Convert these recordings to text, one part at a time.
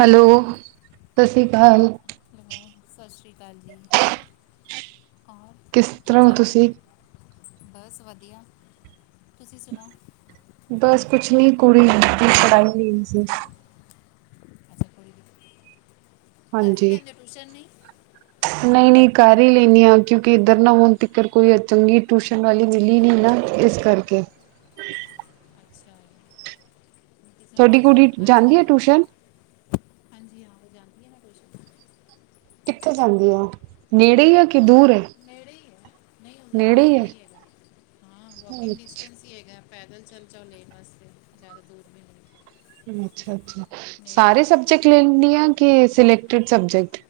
Hello, ਸਤਿ ਸ਼੍ਰੀ ਅਕਾਲ ਹੈਲੋ, ਸਤਿ ਸ਼੍ਰੀ ਅਕਾਲ ਜੀ। ਔਰ ਕਿਸ ਕੀ ਤਰ੍ਹਾਂ ਹੋ ਚੱਲ ਰਿਹਾ ਤੁਸੀਂ? ਬਸ ਵਧੀਆ, ਤੁਸੀਂ ਸੁਣਾਓ? ਬਸ ਕੁਝ ਨਾ ਕੁਝ ਕਰਕੇ ਕੁੜੀ ਦੀ ਪੜ੍ਹਾਈ ਨਹੀਂ ਹੋ ਰਹੀ ਸੀ। ਅੱਛਾ, ਕੋਈ ਘਰ ਆ ਕੇ ਟਿਊਸ਼ਨ ਨਹੀਂ ਲੈਂਦੇ? ਨਹੀਂ-ਨਹੀਂ ਕਰ ਹੀ ਲੈਂਦੀ ਹਾਂ, ਕਿਉਂਕਿ ਇੱਧਰ ਨਾ ਹੋਣ ਤਕ ਕੋਈ ਚੰਗੀ ਟਸ਼ਨ ਵਾਲੀ ਮਿਲੀ ਨਹੀਂ ਨਾ ਇਸ ਕਰਕੇ ਅੱਛਾ, ਸੋਡੀ ਕੁੜੀ ਜਾਂਦੀ ਅੱਜ-ਕੱਲ੍ਹ, ਹੈ ਦੀ ਟਿਊਸ਼ਨ ਪੜ੍ਹ ਹਾਂਜੀ ਹਾਂ ਉਹ ਜਾਂਣਦੀ ਹਾਂ ਮੈਂ ਕੋਛਾਂ ਕਿੱਥੇ ਜਾਂਦੀ ਔ, ਨੇੜੇ ਹੀ ਆ ਕਿ ਦੂਰ ਹੈ। ਨੇੜੇ ਹੀ ਹੈ ਨਹੀਂ ਉਹਦਾ ਤਾਂ ਨੇੜੇ ਹੀ ਹੈਗਾ, ਹਾਂ ਵੋਕਿੰਗ ਡਿਸਟੈਂਸ ਹੈਗਾ ਪੈਦਲ ਚੱਲ ਜਾ, ਉਹ ਮਸਤੇ ਜ਼ਿਆਦਾ ਦੂਰ ਵੀ ਨਹੀਂ। ਅੱਛਾ-ਅੱਛਾ ਨੇੜੇ ਹੀ ਸਾਰੇ ਹੈਗਾ ਉਹਦਾ ਸਬਜੈਕਟ ਤਾਂ ਲੈਦੀ ਆ, ਕਿ ਸਿਲੈਕਟਡ ਸਬਜੈਕਟ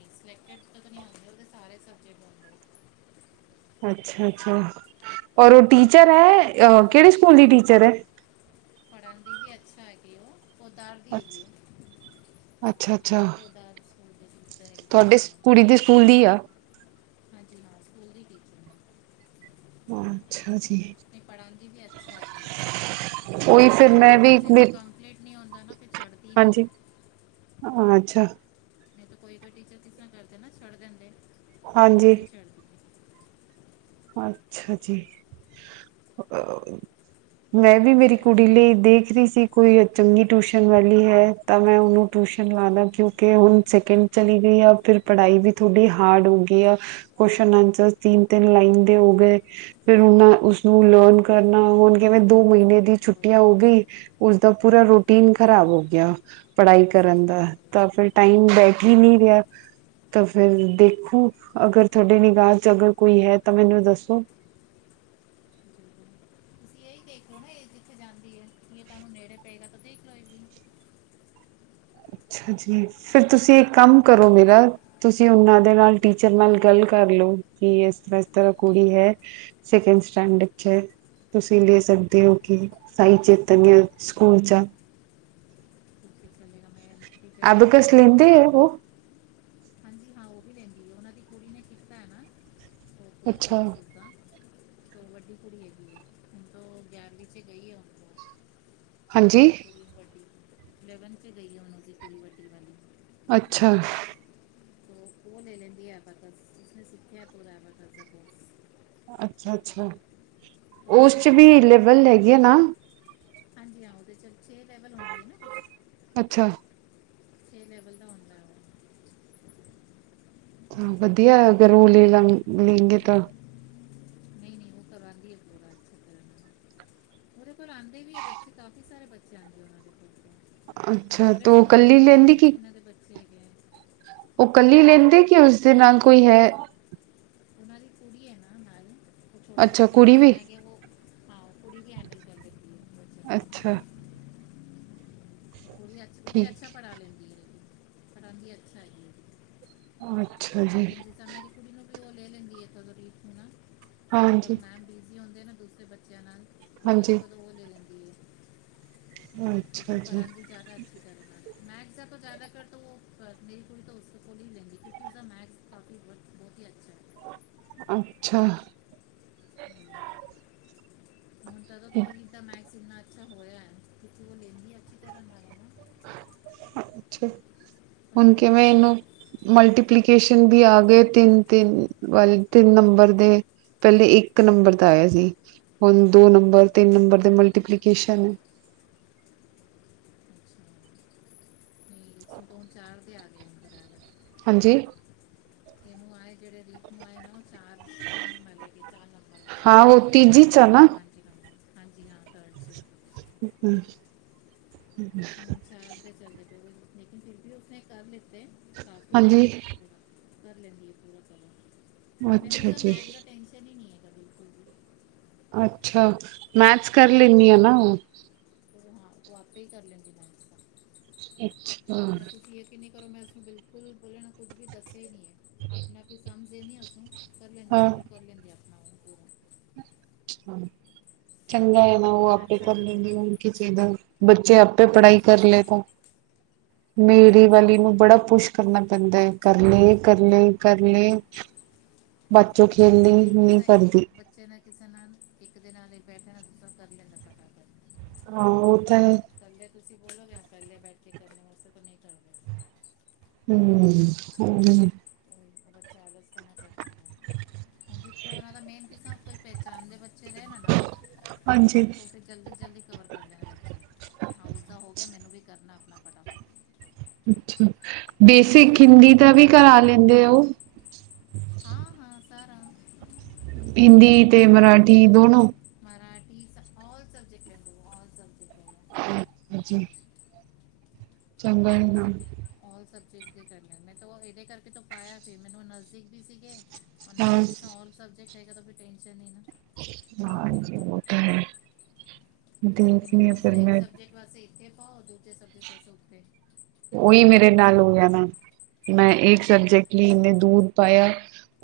ਸਲੈਕਟਡ ਤਾਂ ਤਾਂ ਨਹੀਂ ਆਉਂਦੇ ਉਹਦੇ ਸਾਰੇ ਸਬਜੈਕਟ ਹੁੰਦੇ ਅੱਛਾ-ਅੱਛਾ ਔਰ ਉਹ ਟੀਚਰ ਹੈ, ਉਹ ਪੜ੍ਹਾਉਂਦੀ ਕਿਹੜੇ ਵੀ ਸਕੂਲ ਦੀ ਟੀਚਰ ਹੈ। ਪੜ੍ਹਾ ਪੜ੍ਹਨ ਦੀ ਵੀ ਅੱਛਾ ਹੈਗੀ ਉਹ ਉਤਾਰ ਦੀ ਹੈਗੀ ਹੈ [unintelligible] ਅੱਛਾ-ਅੱਛਾ ਤੁਹਾਡੇ ਕੁੜੀ ਦੇ ਸਕੂਲ ਦੀ ਆ, ਹਾਂਜੀ, ਹਾਂ ਸਕੂਲ ਦੀ ਟੀਚਰ ਅੱਛਾ ਜੀ ਨਹੀਂ ਪੜ੍ਹਾਂ ਦੀ ਵੀ ਅੱਛਾ ਉਹੀ ਇੱਕ ਫਿਰ ਜਦੋਂ ਮੈਂ ਤਾਂ ਵੀ ਬੱਚੇ ਦਾ ਕੰਪਲੀਟ ਨਹੀਂ ਹੁੰਦਾ ਨਾ ਫਿਰ ਛੱਡਦੀ ਨਹੀਂ ਹਾਂਜੀ ਉਹ ਅੱਛਾ, ਨਹੀਂ ਤਾਂ ਕੋਈ-ਕੋਈ ਟੀਚਰ ਇਸ ਤਰ੍ਹਾਂ ਕਰਦੇ ਨੇ ਕਿ ਛੱਡ ਦਿੰਦੇ ਨੇ, ਪਰ ਉਹ ਹਾਂਜੀ ਨਹੀਂ ਛੱਡਦੀ। ਅੱਛਾ ਜੀ। ਮੈਂ ਵੀ ਅੱਛਾ ਆਪਣੀ ਹੈਗਾ ਕੁੜੀ ਲਈ ਦੇਖ ਰਹੀ ਸੀ, ਕੋਈ ਚੰਗੀ ਟਿਊਸ਼ਨ ਵਾਲੀ ਹੈ। ਤਾਂ ਮੈਂ ਉਹਨੂੰ ਟਿਊਸ਼ਨ ਲਵਾ ਦਿਆਂ, ਕਿਉਂਕਿ ਹੁਣ ਉਹ ਸੈਕਿੰਡ ਕਲਾਸ ਵਿੱਚ ਚਲੀ ਗਈ ਹੈ, ਫਿਰ ਪੜ੍ਹਾਈ ਵੀ ਚੰਗੀ ਤਰ੍ਹਾਂ ਹੋ ਜਾਵੇਗੀ। ਥੋੜ੍ਹੀ ਹਾਰਡ ਹੋ ਗਈ ਆ, ਕੁਝ ਕੁਸ਼ਚਨ-ਆਂਸਰ ਤਿੰਨ-ਤਿੰਨ ਲਾਈਨਾਂ ਦੇ ਹੋ ਗਏ ਨੇ। ਫਿਰ ਉਹ ਉਸਨੂੰ ਲਰਨ ਕਰਨਾ ਹੁਣ ਕਿਵੇਂ ਦੋ ਮਹੀਨੇ ਦੀ ਛੁੱਟੀ ਬਹੁਤ ਹੋ ਗਈ। ਮੁਸ਼ਕਿਲ ਉਸਦਾ ਪੂਰਾ ਰੋਟੀਨ ਖ਼ਰਾਬ ਹੋ ਗਿਆ। ਪੜ੍ਹਾਈ ਸਹੀ ਕਰਨ ਦਾ ਕਰ ਰਹੇ ਤਾਂ ਫਿਰ ਹੋ ਟਾਈਮ ਉਹੀ ਹੋਈ ਬੈਠ ਹੀ ਨਹੀਂ ਰਿਹਾ। ਤਾਂ ਫੇਰ ਦੇਖੋ ਅਗਰ ਤੁਹਾਡੇ ਨਿਗਾਹ ਚ ਅਗਰ ਕੋਈ ਹੈ, ਤਾਂ ਮੈਨੂੰ ਦੱਸੋ। ਤੁਸੀਂ ਇਹੀ ਦੇਖ ਲੋ ਨਾ ਇਹ ਜਿੱਥੇ ਜਾਂਦੀ ਹੈ, ਤੁਹਾਨੂੰ ਨੇੜੇ ਪਏਗਾ, ਤਾਂ ਦੇਖ ਲੋ ਇਹ ਵੀ ਅੱਛਾ ਜੀ, ਫਿਰ ਤੁਸੀਂ ਇੱਕ ਕੰਮ ਕਰੋ ਮੇਰਾ ਤੁਸੀਂ ਉਹਨਾਂ ਦੇ ਨਾਲ ਟੀਚਰ ਨਾਲ ਗੱਲ ਕਰ ਲਓ, ਕਿ ਇਸ ਤਰ੍ਹਾਂ ਇਸ ਤਰ੍ਹਾਂ ਕੁੜੀ ਹੈ। ਸਕਡ ਸਟਾਂਡ ਚ ਤੁਸੀਂ ਲੈ ਸਕਦੇ ਹੋ ਜ਼ਰੂਰ ਕਿ ਸਾਈ ਚੇਤਨ ਆ ਸਕੂਲ ਚ ਆ [unintelligible] ਆਦੂ ਦੇ ਗੱਲ ਸਲਿੰਡੇ ਕਰਕੇ ਇੱਕ ਵੋ ਵਾਰ ਹਾਂਜੀ ਹਾਂ ਉਹ ਵੀ ਲੈਂਦੀ ਉਹ ਉਹਨਾਂ ਦੀ ਕੁੜੀ ਨੇ ਕੀਤਾ ਹੈ ਨਾ ਉਹ ਪੂਰਾ ਅੱਛਾ ਕੋਰਸ ਉਹਦਾ ਦੋ ਵੱਡੀ ਕੁੜੀ ਹੈਗੀ ਹੈ ਦੋ ਗਿਰਵੀਂ ਚ 'ਗਈ ਹੋ ਹਾਂਜੀ ਵੱਡੀ ਲੈਗਨ ਚ ਗਈ ਉਹ ਦੀ ਕੁੜੀ ਵੱਡੀ ਬੰਦੀ ਅੱਛਾ। ਤੋਂ ਉਹ ਲੈ ਲੈਂਦੀ [unintelligible] ਸਿੱਖਿਆ [unintelligible] ਅੱਛਾ ਅੱਛਾ ਤੋਂ ਉਸ ਚ ਉਹ ਵੀ ਪੜਾ ਲੈਂਦੀ ਹੈ ਰੇਬਲ ਹੈਗੇ ਆ ਬਕਸ ਨਾ ਹਾਂਜੀ ਹਾਂ ਉਹਦੇ ਚ ਛੇ ਲੈਵਲ ਹੁੰਦੀ ਹੈ ਨਾ ਕੁਛ ਅੱਛਾ। ਇਹ ਲੈਵਲ ਦਾ ਹੁੰਦਾ ਹੈ। [inaudible] ਵਧੀਆ ਅਗਰ ਉਹ ਮੂਲੀ ਲੰਘ ਬਲਿੰਗੇ ਤੰਗ ਨਹੀਂ ਨਹੀਂ ਬੂੰਦਾਂ ਬੰਦੀ [unintelligible] ਉਹਦੇ ਕੋਲ ਆਉਂਦੇ ਵੀ ਹੈ ਬੱਚੇ ਕਾਫੀ ਸਾਰੇ ਬੱਚੇ ਆਉਂਦੇ ਆ ਉਨਾਂ ਦੇ ਕੋਲ ਅੱਛਾ ਤੋਂ ਕੱਲੀ ਲੈਂਦੀ ਕੀ ਠੀਕ ਏ। ਉਹ ਕੱਲੀ ਲੈਂਦੇ ਕਿ ਉਸਦੇ ਨਾਲ ਕੋਈ ਹੈ? ਉਹਨਾਂ ਦੀ ਕੁੜੀ ਨਾਲ ਉਹ ਛੋਟੇ ਅੱਛਾ ਬੱਚੇ ਕੁੜੀ ਜਿਸੇ ਤਾਰਾ ਵੀ ਹੈਗੇ ਉਹ ਪਾ ਕੁੜੀ ਵੀ ਹੈਂਡਲ ਕਰਦੇ ਤੀ ਹੈ ਬੱਚੇ ਅੱਛਾ [inaudible] ਉਹ ਵੀ ਉਹ ਵੀ ਠੀਕ ਅੱਛਾ ਪੜ੍ਹਾ ਲੈਂਦੀ ਏ ਪੜ੍ਹਾਦੀ ਅੱਛਾ ਹੈ। ਅੱਛਾ ਜੀ! ਤਾਂ ਮੇਰੀ ਕੁੜੀ ਨੂੰ ਵੀ ਉਹ ਲੈ ਲੈਂਦੀ ਏ ਜਦੋਂ ਵੀ ਹਨਾ ਕਦੋਂ- ਕਦੋਂ ਹਾਂਜੀ ਮੈਮ ਬਿਜ਼ੀ ਹੁੰਦੇ ਨਾ ਦੂਸਰੇ ਬੱਚੇ ਬੱਚਿਆਂ ਨਾਲ ਕਦੋਂ ਹਾਂਜੀ ਕਦੋਂ ਉਹ ਲੈ ਰਹਿੰਦੀ ਹੈ। ਅੱਛਾ ਜੀ ਜ਼ਿਆਦਾ ਅੱਛੀ ਕਰੇਗਾ ਮੈਥ ਦਾ ਤਾਂ ਜ਼ਿਆਦਾ ਕਰ ਤੋਂ ਉਹ ਮੇਰੀ ਕੁੜੀ ਤਾਂ ਉਸ ਤੋਂ ਥੋੜੀ ਹੀ ਲੈਂਗੀ ਕਿਉਂਕਿ ਉਸਦਾ ਮੈਥਸ ਕਾਫੀ ਬਹੁ ਬਹੁਤ ਹੀ ਅੱਛਾ ਏ। ਅੱਛਾ। [inaudible] ਜਦੋਂ ਤੋਂ ਰੇਤਾ ਮੈਕਸ ਨਾ ਅੱਛਾ ਹੋਇਆ ਕਿ ਉਹ ਲੈਂਦੀ ਅੱਛੀ ਤਰ੍ਹਾਂ ਨਾਲ। ਅੱਛਾ ਹੁਣ ਪੜਾਉਂਦੀ ਕਿਵੇਂ ਅੱਛਾ ਇਹਨੂੰ ਹੈ ਮਲਟੀਪਲੀ ਨੋਟੀਫਿਕੇਸ਼ਨ ਵੀ ਆ ਗਏ ਤਿੰਨ -ਤਿੰਨ ਵਾਲੇ ਤਿੰਨ ਨੰਬਰ ਦੇ। ਪਹਿਲੇ ਇੱਕ ਨੰਬਰ ਦਾ ਆਇਆ ਸੀ ਹੁਣ ਦੋ ਨੰਬਰ ਹਾਂਜੀ ਤਿੰਨ ਅੱਛਾ ਨੰਬਰ ਦੇ ਮਲਟੀਕੇਸ਼ਨ [unintelligible] ਦੋ ਚਾਰ ਦੇ ਆ ਗਏ ਥੋੜਾ ਹਾਂਜੀ ਨੂੰ ਆਏ ਜਿਹੜੇ ਰੀਪ ਨੂੰ ਆਏ ਨਾ ਉਹ ਚਾਰ ਚਾਰ ਮਹੱਲੇ ਦੀ ਚਾਰ ਨੰਬਰ ਹਾਂ ਉਹ ਤੀਜੀ ਚ ਚਾਰ ਆ ਨਾ ਔਰ- ਪੰਜ। ਹਾਂ ਹਾਂਜੀ ਹਾਂ ਥਰਡ ਸੀ। ਹੂ,,, ਚਾਰ ਦੇ ਚੱਲਦੇ ਪਰ ਫਿਰ ਵੀ ਉਸਨੇ ਕਰ ਲਿੱਤੇ। ਕਾਫੀ ਹੱਦ ਹਾਂਜੀ ਤੱਕ ਪਰਾ ਕਰ ਲੈਂਦੀ ਹੈ ਪੂਰਾ ਕੰਮ। ਮੈਨੂੰ ਅੱਛਾ ਤਾਂ ਜੀ ਮੈਥ ਦਾ ਟੈਨਸ਼ਨ ਹੀ ਨਹੀਂ ਕਦੀ। ਅੱਛਾ ਮੈਥਸ ਕਰ ਲੈਂਦੀ ਹੈ ਨਾ ਉਹ। ਹਾਂ ਉਹ ਆਪੇ ਹੀ ਕਰ ਲੈਂਦੀ ਮੈਥਸ ਦਾ। ਅੱਛਾ ਮ ਤੁਸੀਂ ਯਕੀਨੀ ਕਰੋ ਮੈਂ ਉਸਨੂੰ ਬਿਲਕੁਲ ਬੋਲਣ ਕੁੱਝ ਵੀ ਦੱਸਿਆ ਹੀ ਨਹੀਂ ਏ। ਆਪਣੇ ਆਪ ਹੀ ਸਮਝਦੇ ਨ ਅੂੰ ਕਰ ਲੈਂਦੀ ਸੋਲਵ ਕਰ ਲੈਂਦੀ। ਆਪਣਾ ਪੂਰਾ ਚੰਗਾ ਹੈ ਨਾ ਉਹ ਲੇਕਿਨ ਆਪੇ ਅੱਛਾ ਕਰ ਲੈਦੀੇ। ਲੈਂਦੀ ਉਹ ਹੋਰ ਕੀ ਚਾਹੀਦਾ? ਬੱਚੇ ਆਪੇ ਪੜ੍ਹਾਈ ਕਰ ਲਏ ਤ ਮੇੜੀ ਸਹੀ ਹੈ ਵਾਲੀ ਨਹੀਂ ਨੂੰ ਹੋਤਾ ਬੜਾ ਹੈ ਪੁਸ਼ ਕਰਨਾ ਪੈਂਦਾ ਏ ਕਰ ਲੇ -ਕਰ ਲੇ -ਕਰ ਲੇ -ਕਰ ਲੇ ਬੱਚੋਂ ਖੇਲਣੀ ਹੀ ਨਹੀਂ ਕਰਦੀ। ਨਾ ਕਿਸੇ ਨਾਲ ਇੱਕ ਦੇ ਨਾਲ ਹੀ ਬੈਠੇ ਨਾ ਦੂ ਤਰ ਕਰ ਲੈਂਦਾ। ਫਟਾ ਹਾਂ ਉਹ ਤਾਂ ਇਕੱਲੇ ਤੁਸੀਂ ਬੋਲੋਗੇ ਪਹਿਲੇ ਬੈਠ ਕੇ ਕਰਨ ਵਾਸਤੇ ਤਾਂ ਨਹੀਂ ਕਰ ਪ ਹਮ ਹਮ ਬੱਚਾ ਆਲਸਪਨਾ ਕਰ ਦਿੰਦ, ਾ ਹੁਣ ਜਿੱਥੇ ਉਹਨਾਂ ਦਾ ਮੇਨ ਕਿਸਾ ਕੋਈ ਪਹਿਚਾਣਦੇ ਬੱਚੇ ਰਹੇ ਨਾ ਨਾਲ ਹਾਂਜੀ ਤਾਂ ਫਿਰ ਜਲਦੀ ਜਲਦੀ ਕਵਰ ਕਰ ਦੇਣਾ ਬੱਚਾ ਹਾਂ ਉਸਦਾ ਹੋ ਗਿਆ ਮੈਨੂੰ ਵੀ ਕਰਨਾ ਆਪਣਾ ਫਟਾਫਟ। [inaudible] ਅੱਛਾ ਹੁਣ ਉਸਦੀ ਬੇਸਿਕ ਇੱਕ ਹਿੰਦੀ ਫਰੈਂਡ ਦਾ ਵੀ ਹੈਗੀ ਕਰਾ ਲੈਂਦੇ ੳ। [inaudible] ਹਾਂ ਹਾਂ ਸਾਰਾ [inaudible] ਹਿੰਦੀ ਤੇ ਮਰਾਠੀ ਦੋਨੋ ਮਰਾਠੀ ਔਰ ਸੈਬਜੈਕਟ ਔਲ ਸੈਬਜੈਕਟ। ਅੱਛ ਜੀ ਚੰਗਾ ਨਾ ਲ ਸਬਜੈਕਟ ਦੇ ਕਰ ਲੈ ਮੈਂ ਤਾਂ ਇਹਦੇ ਕਰਕੇ ਤ ਪਾਇਆ ਫਿਰ ਮੈਨੂੰ ਨਜ਼ਦੀਕ ਵੀ ਸੀਗੇ ਨਾਲੇ ਕਿਸ ਸਬਜੈਕਟ ਹੈਗਾ ਟ ਨਾ ਹਜੀ ਹੋ ਤਾਂ ਹੈ ਦੇਖ ਲ ਫਿਰ ਮੈਂ ਪਾਸੇ ਇੱਥੇ ਪਾਓ ਦੂਜੇ ਸਜੇ ਪਾਸੇ ਉੱਥੇ ਉਹੀ ਉਹ ਬੜਾ ਮੇਰੇ ਨਾਲ ਮੁਸ਼ਕਿਲ ਹੋ ਗਿਆ ਹੁੰਦਾ ਨਾ ਮੈਂ ਇੱਕ ਸਬਜੈਕਟ ਲਈ ਇੰਨੇ ਦੂਰ ਪਾਇਆ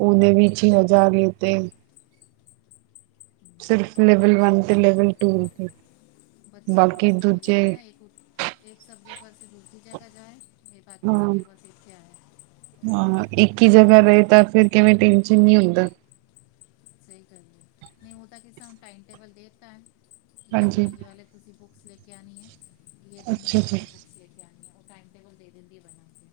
ਉਹਨੇ ਵੀ ਛੇ ਹਜ਼ਾਰ ਲਤੇ [unintelligible] ਸਿਰਫ਼ ਬੜਾ ਲੈਵਲ ਵਨ ਮੁਸ਼ਕਿਲ ਤੇ ਹੈ ਲੈਵਲ ਟੂ ਤੇ ਬੱਚਾ ਵੀ ਬਾਕੀ ਡਿਸਟਰਬ ਹੋ ਦੂਜੇ ਜਾਂਦਾ ਨਾ ਸਬਜੈਕਟ ਵਾਸਤੇ ਦੂੂਰ ਦੀ ਜਾ ਕੇ ਜਾਏ ਇਹ ਬਾਕੀ ਹਾਂ ਸਬਜ ਮਸੀੇਖ ਕਿਆ ਹੈ ਹਾਂ ਇੱਕ ਹੀ ਜਗ੍ਹਾ ਰਹੇ ਤਾਂ ਫਿਰ ਕਿਵੇਂ ਟੈਨਸ਼ਨ ਨਹੀਂੀ ਹੁੰਦਾ ਸਹੀ ਕਰ ਨਹੀਂ ਹੋ ਤਾਂ ਕਿ ਤ ਟਾਈਮ ਟੇਬਲ ਦੇ ਦਿੱਤਾ ਹੈ ਹਾਂਜੀ ਦਿਨ ਵਾਲੇ ਤੁਸੀਂ ਬੁੱਕਸ ਲੈ ਕੇ ਆਉਣੀ ਹੈ ਦਿਨ ਅੱਛਾ ਏ ਜੀ ਵਾਲੇ ਬੁੱਕ ਲੈ ਕੇ ਆਉਣੀ ਉਹ ਟਾਈਮ ਟੇਬਲ ਦੇ ਦਦੀ ਹੈ ਬਣਾ ਕੇ,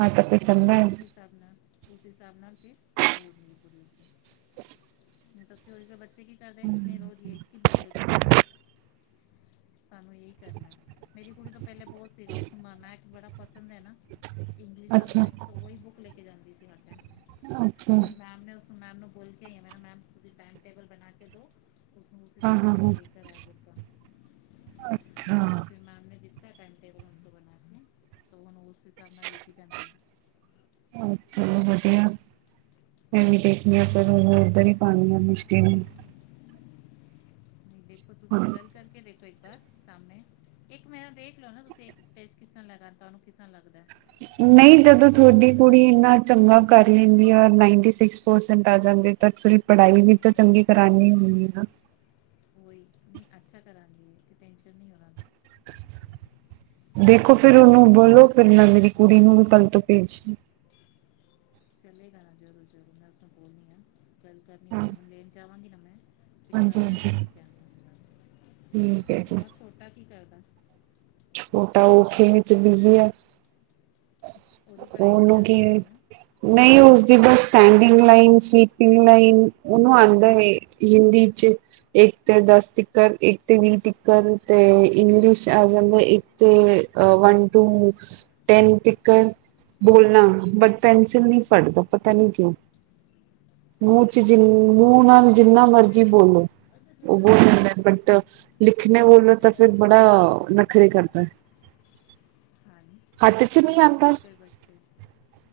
ਮਤੱੇ ਚੰਗਾ ਹਾਬ ਨਾਲ ਉਸ ਹਿਸਾਬ ਨਾਲ ਫ ਪੜ੍ਹਾਈ ਹੋਣੀ। [inaudible] ਨਹੀਂ ਤਾਂ ਕਿ ਬੱਚੇ ਕੀ ਕਰਦੇ ਨਹੀਂ ਰੋਜ਼ ਇੱਕ ਕੀ ਬੁੱਕ ਲੈ ਕੇ ਚਲੋ ਸਾਨੂੰ ਇਹੀ ਕਰਨਾ ਮੇਰੀ ਕੁੜੀ ਤੋਂ ਪਹਿਲੇ ਬਹੁਤ ਸੀਗਾ ਉਸ ਮੈਂ ਬੜਾ ਪਸੰਦ ਹੈ ਨਾ ਇੰਗਲਿਸ਼ ਔਰ ਅੱਛਾ ਮੈਥ ਤਾਂ ਉਹੀ ਬੁੱਕ ਲੈ ਕੇ ਜਾਂਦੀ ਸੀ ਹ ਟਾਈਮ ਅੱਛਾ ਮੈਮ ਨੇ ਮੈਮ ਨੂੰ ਬੋਲ ਕੇ ਆਈ ਮੈਂ ਮੈਮ ਤੁ ਟਾਈਮ ਟੇਬਲ ਬਣਾ ਕੇ ਦੋ ਹਾਂ ਹਾਂ ਨਾਲ ਉਹ ਹਾਂ ਲੈ ਕੇ ਆਇਆ ਬੁੱਕ ਅੱਛਾ ਫਿਰ ਮੈਮ ਨੇ ਦਿੱਤਾ ਟਾਈਮ ਟੇਬਲ ਬਣਾ ਤਾਂ ਹੁਣ ਉਸ ਹਿਸਾਬ ਨਾਲ ਲੈ ਕੇ ਜਾਂਦੀ ਥ ਵਧੀਆ ਇਨੀ ਦੇੇਖਣੀ ਆਪ ਦੋਨੋਂ ਉੱਧਰ ਹੀ ਪਾਉਣੀੀਆਂ ਮੁਸ਼ਕਿਲ ਜੀ। ਦੇਖੋ ਤੁਸੀਂ ਹਾਂ ਗੱਲ ਕਰਕੇ ਦੇਖੋ ਇੱਕ ਵਾਰ, ਸਾਹਮਣੇ। ਇੱਕ ਮੇਰਾ ਦੇਖ ਲੋ ਨਾ ਤੁਸੀਂ, ਇੱਕੇ ਕਿਸ ਤ੍ਹਾਂ ਲੈਗਾ, ਤੁਹਾਨੂੰ ਕਿ ਕਿਸ ਤ੍ਹਾਂ ਲੱਗਦਾ ਏ? ਨਈ, ਜਦੋਂ ਥੂਆਡੀ ਕੁੜੀ ਚੱਲੇ ਇੰਨਾ ਚੰਗਾ ਕਰ ਲੈਂਦੀ ਆ, ਔਰ ਨਾਈਨਟੀ ਸਿਕਸ ਪਰਸੈਂਟ ਆ ਜਾਂਦੇ, ਤਾਂ ਫਿਰ ਪੜ੍ਹਾਈ ਵੀ ਤਾਂ ਚੰਗੀ ਕਰਾਉਂਦੀ ਹੁੰਦੀ ਏ ਆ। ਉਹੀ ਨਈ ਅੱਛਾ ਕਰਾਂਦੀ ਏ, ਤੇ ਟੈਨਸ਼ਨ ਨਹੀਂ ਹੋਣਾ। ਦੇਖੋ ਫੇਰ ਉਹਨੂੰ ਬੋਲੋ, ਫਿਰ ਮੈਂ ਮੇਰੀ ਕੁੜੀ ਨੂੰ ਵੀ ਕੱਲ ਤੋਂ ਭੇਜ ਚਲੇਗਾ ਨਾ ਜ਼ਰੂਰ-ਜ਼ਰੂਰ ਮੈਂ ਉਸ ਨੂੰ ਬੋਲਣੀ ਆ, ਗੱਲ ਕਰਨੀ ਹਾਂ ਉਸ, ਹੁਣ ਲੈਣ ਜਾਵਾਂਗੀ ਨਾ ਮੈਂ ਫਿਰ ਕੱਲ ਹਾਂਜੀ ਗੱਲ ਹਾਂਜੀ ਕਰਕੇ ਠੀਕ ਹੈ [unintelligible] ਜੀ ਹੋਰ ਛੋਟਾ ਕੀ ਕਰਦਾ? ਛੋਟਾ ਔਹ ਖੇਲ ਚ ਬਿਜ਼ੀ ਐ। ਉਹਦੀ ਪੜ੍ਹਾਈ ਨਹੀਂ ਉਹਨੂੰ ਚਾਲੂ ਕੀ ਹੋਈ ਏ? ਹੋਣੀ ਨਾ ਨਈ ਉਸਦੀ ਬਸ ਸਟੈਂਡਿੰਗ ਲਾਈਨ, ਸਲੀਪਿੰਗ ਲਾਈਨ, ਉਹਨੂੰ ਆਉਂਦਾ ਏ, ਹਿੰਦੀ ਇੱਚ। ਇੱਕ ਤੇ ਦਸ ਤੀਕਰ, ਇੱਕ ਤੇ ਵੀਹ ਤੀਕਰ ਤੇ ਇੰਗਲਿਸ਼ ਆ ਜਾਂ ਇੱਕ ਤੇ ਅ ਵਨ ਟੂ। ਟੈਨ ਤੀਕਰ ਬੋਲਣਾ, ਬਟ ਪੈਨਸਿਲ ਨਹੀਂ ਫੜਦਾ, ਪਤਾ ਨੀ ਕਿਉਂ? ਮੂੰਹ ਚ ਜਿੰ, ਅੱਛਾ ਮੂੰਹ ਨਾਲ ਜਿੰਨਾ ਮਰਜ਼ੀ ਬੋਲੋ। ਉਹ ਜੀ ਬੋਲ ਲੈਂਦਾ ਬਟ, ਲਿਖਣੇ ਵਲੋਂ ਤਾਂ ਫਿਰ ਬੜਾ ਨਖਰੇ ਕਰਦਾ ਏ, ਹਾਂਜੀ ਹੱਥ ਚ ਉਹ ਨਈ ਹੁੰਦੇ ਆਉਂਦਾ। ਕੋਈ ਬੱਚੇ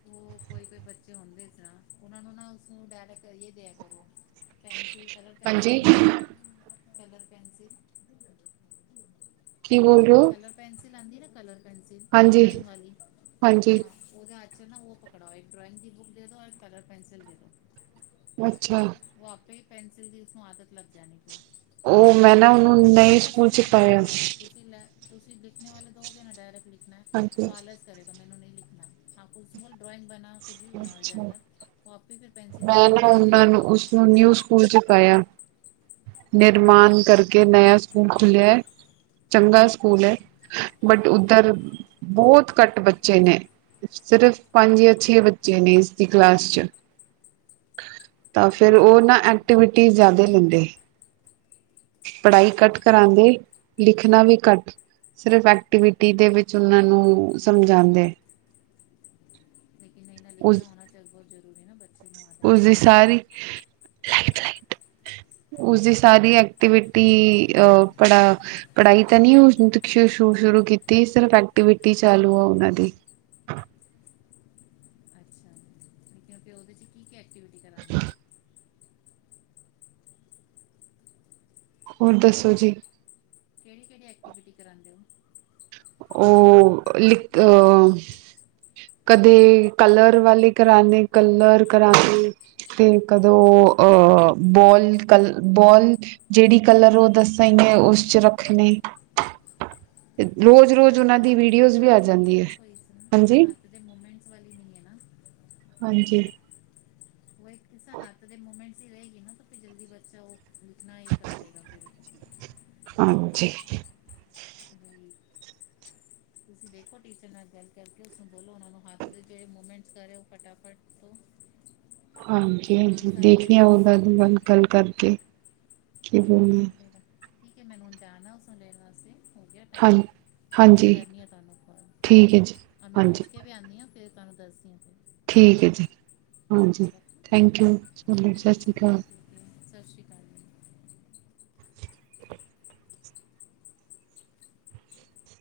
ਉਹ ਕੋਈ-ਕੋਈ ਬੱਚੇ ਹੁੰਦੇ ਸੀ ਨਾ, ਉਹਨਾਂ ਨੂੰ ਨਾ ਉਸਨੂੰ ਡਾਇਰੈਕਟਏ ਦਿਆ ਕਰੋ। ਪੈਨਸਿਲ ਕਲਰ ਪੈਨਸਿਲ ਹਾਂਜੀ ਹੁੰਦੇ ਨਾ, ਕਲਰ ਪੈਨਸਿਲ। ਹੂੰ-ਹੂੰ। ਕੀ ਬੋਲ ਰਹੇ ਔ? ਪੈਨਸਿਲ ਆਂਦੀ ਨਾ, ਕਲਰ ਪੈਨਸਿਲ, ਹਾਂਜੀ ਡਰੋਇੰਗ ਵਾਲੀ? ਹਾਂਜੀ ਹਾਂ। ਉਹਦੇ ਹਾਥ ਚ ਨਾ ਉਹ ਪਕੜਾਓ, ਇੱਕ ਡਰਾਇੰਗ ਦੀ ਬੁੱਕ ਦੇ ਦੋ, ਔਰ ਇੱਕ ਕਲਰ ਪੈਨਸਿਲ ਦੇ ਦੋ। ਅੱਛਾ। ਉਹ ਆਪੇ ਹੀ ਪੈਨਸਿਲ ਦੀ, ਉਸਨੂੰ ਆਦਤ ਲੱਗ ਜਾਣੀ ਉਹ ਮੈਂ ਨਾ ਉਹ ਉਹਨੂੰ, ਨਏ ਲਿਖਣੇ ਸਕੂਲ ਵਾਸਤੇ ਚ ਨਾ ਦੋ ਪਾਇਆ। ਡਾਇਰੈਕਟ ਤੁਸੀਂ ਲੈ, ਤੁਸੀਂ ਲਿਖਣੇ ਵਾਲੇ ਦੋਗੇ ਨਾ ਡਾਇਰੈਕਟ ਲਿਖਣਾ ਏ, ਉਹ ਹਾਂਜੀ। ਆਲਸ ਕਰੇਗਾ, ਮੈਨੂੰ ਨਹੀਂ ਲਿਖਣਾ। ਹਾਂ ਤੁਸੀਂ ਬੋਲ ਡਰੋਇੰਗ ਬਣਾ, ਕੁੱਝ ਵੀ ਬਣਾਓ ਇਹਦੇ ਅੱਛਾ ਅੰਦਰ, ਉਹ ਆਪੇ ਫਿਰ ਪੈਨਸਿਲ ਪਕੜਨਾ ਸਿੱਖ ਜਾਣਗੇ। ਹੁਣ ਨਿਊ ਸਕੂਲ ਚ ਪਾਇਆ। ਨਿਰਮਾਣ ਕਰਕੇ ਨਆ ਸਕੂਲ ਖੁੱਲ੍ਹਿਆ ਏ। ਚੰਗਾ ਸਕੂਲ ਹੈ, ਬਟ ਉੱਧਰ ਬੌਤ ਘੱਟ ਬੱਚੇ ਨੇ, ਸਿਰਫ਼ ਪੰਜ ਜਾਂ ਛੇ ਬੱਚੇ ਨੇ ਇਸਦੀ ਕਲਾਸ ਚ। ਤਾਂ ਫਿਰ ਉਹ ਨਾ ਐਕਟੀਵਿਟੀ ਜ਼ਿਆਦਾ ਲੈਂਦੇ। ਪੜ੍ਹਾਈ ਘੱਟ ਕਰਾਂਦੇ, ਲਿਖਣਾ ਵੀ ਘੱਟ ਸਿਰਫ ਐਕਟੀਵਿਟੀ ਦੇ ਵਿੱਚ ਉਹਨਾਂ ਨੂੰ ਸਮਝਾਉਂਦੇ। ਲੇਕਿਨ ਨਹੀਂ ਨਾ, ਉਸ ਲਿਖਣਾ ਆਉਣਾ [unintelligible] ਜ਼ਰੂਰੀ ਨਾ, ਬੱਚੇ ਨੂੰ ਆਦਤ ਉਸਦੀ ਸਾਰੀ, ਲਾਈ ਉਸਦੀ ਸਾਰੀ ਐਕਟੀਵਿਟੀ ਅਹ ਪੜਾ ਪੜ੍ਹਾਈ ਤਾਂ ਨਈ ਸੁ ਸ਼ੁਰੂ ਕੀਤੀ, ਸਿਰਫ ਐਕਟੀਵਿਟੀ ਚਾਲੂ ਆ ਉਹਨਾਂ ਦੀ। ਅੱਛਾ, ਠੀਕ ਹੈ। ਫੇਰ ਉਹਦੇ ਚ ਕੀ-ਕੀ ਐਕਟੀਵਿਟੀ ਕਰਾਂਦੇ? ਹੋਰ ਦੱਸੋ ਜੀ? ਕੇਹੜੀ-ਕੇਹੜੀ ਐਕਟੀਵਿਟੀ ਕਰਾਉਂਦੇ ਉਹ? [inaudible] ਉਹ ਲਿਖ ਅ [inaudible] ਕਦੇ ਕਲਰ ਵਾਲੇ ਕਰਾਣੇ, ਕਲਰ ਕਰਾਤੇ। ਤੇ ਕਦੋਂ ਅਹ ਬੋਲ ਕਲ ਬੋਲ ਜਿਹੜੀ ਕਲਰ ਉਹ ਦੱਸਾਂਣਗੇ ਉਸ ਚ ਰੱਖਣੇ [inaudible] ਰੋਜ਼ ਰੋਜ਼ ਉਹਨਾਂ ਹੱਥਾਂ ਦੇ ਦੀ ਮੂਮੈਂਟ ਵੀਡੀਓਜ਼ ਵੀ ਆ ਵਾਲੀ ਨੀ ਹੈ ਜਾਂਦੀ ਨਾ ਕੋਈ ਇਸ ਹਾਂਜੀ ਹੱਥ ਦੇ ਮੂਮੈਂਟ ਵਾਲੀ ਨਹੀਂ ਹੈ ਨਾ ਹਾਂਜੀ ਉਹ ਇੱਕ ਹੱਥ ਦੇ ਮੂਮੈਂਟ ਹੀ ਰਹੇਗੀ ਨਾ ਜਲਦੀ ਬੱਚਾ ਉਹ ਲਿਖਣਾ ਹੀ ਕਰ ਦੇਗਾ ਫਿਰ ਹਾਂਜੀ [inaudible] ਤੁਸੀਂ ਦੇਖੋ ਟੀਚਰ ਨਾਲ ਗੱਲ ਕਰਕੇ ਉਸਨੂੰ ਬੋਲੋ ਉਹਨਾ ਨੂੰ ਹੱਥ ਦੇ ਜਿਹੜੇ ਮੂਮੈਂਟ ਕਰਹੇ ਫਟਾਫਟ ਤੋਂ ਹਾਂਜੀ ਹਾਂਜੀ ਉਸਾਂ ਦੀ ਕੋਈ ਦੇਖਣੀ ਉਹਦਾ ਐਕਟੀਵਿਟੀ ਦ ਤੇ ਬਾੱਲ ਕੱਲ ਕਰਕੇ ਕੀ ਬੋਲਦੇ ਚੱਲੇਗਾ ਠੀਕ ਹੈ ਮੈਨੂੰ ਹੁਣ ਜਾਣਾ ਉਸੋਂ ਲੈਣ ਵਾਸਤੇ ਹੋ ਗਿਆ ਹਾਂ ਟਮ ਫਿਰ ਮੈਂ ਹਾਂਜੀ ਕਰਨੀ ਆ ਤੁਹਾਨੂੰ ਕਲ ਠੀਕ ਹੈ ਜੀ ਹਾਂ ਮੈਂ ਹਾਂਜੀ ਪੁੱਛ ਕੇ ਵੀ ਆਉਂਦੀ ਹਾਂ ਫੇਿਰ ਤੁਹਾਨੂੰ ਦੱਸਦੀਾਂ ਫਿਰ ਠੀਕ ਹੈ ਜੀ ਠੀਕ ਹਾਂਜੀ ਹੈ ਰੱਖੋ ਥੈਂਕ ਯੂ ਚਲੋ ਸਤਿ ਸ਼੍ਰੀ ਅਕਾਲ ਟੋਕੀਓ ਸਤਿ ਸ਼੍ਰੀ ਅਕਾਲ ਜੀ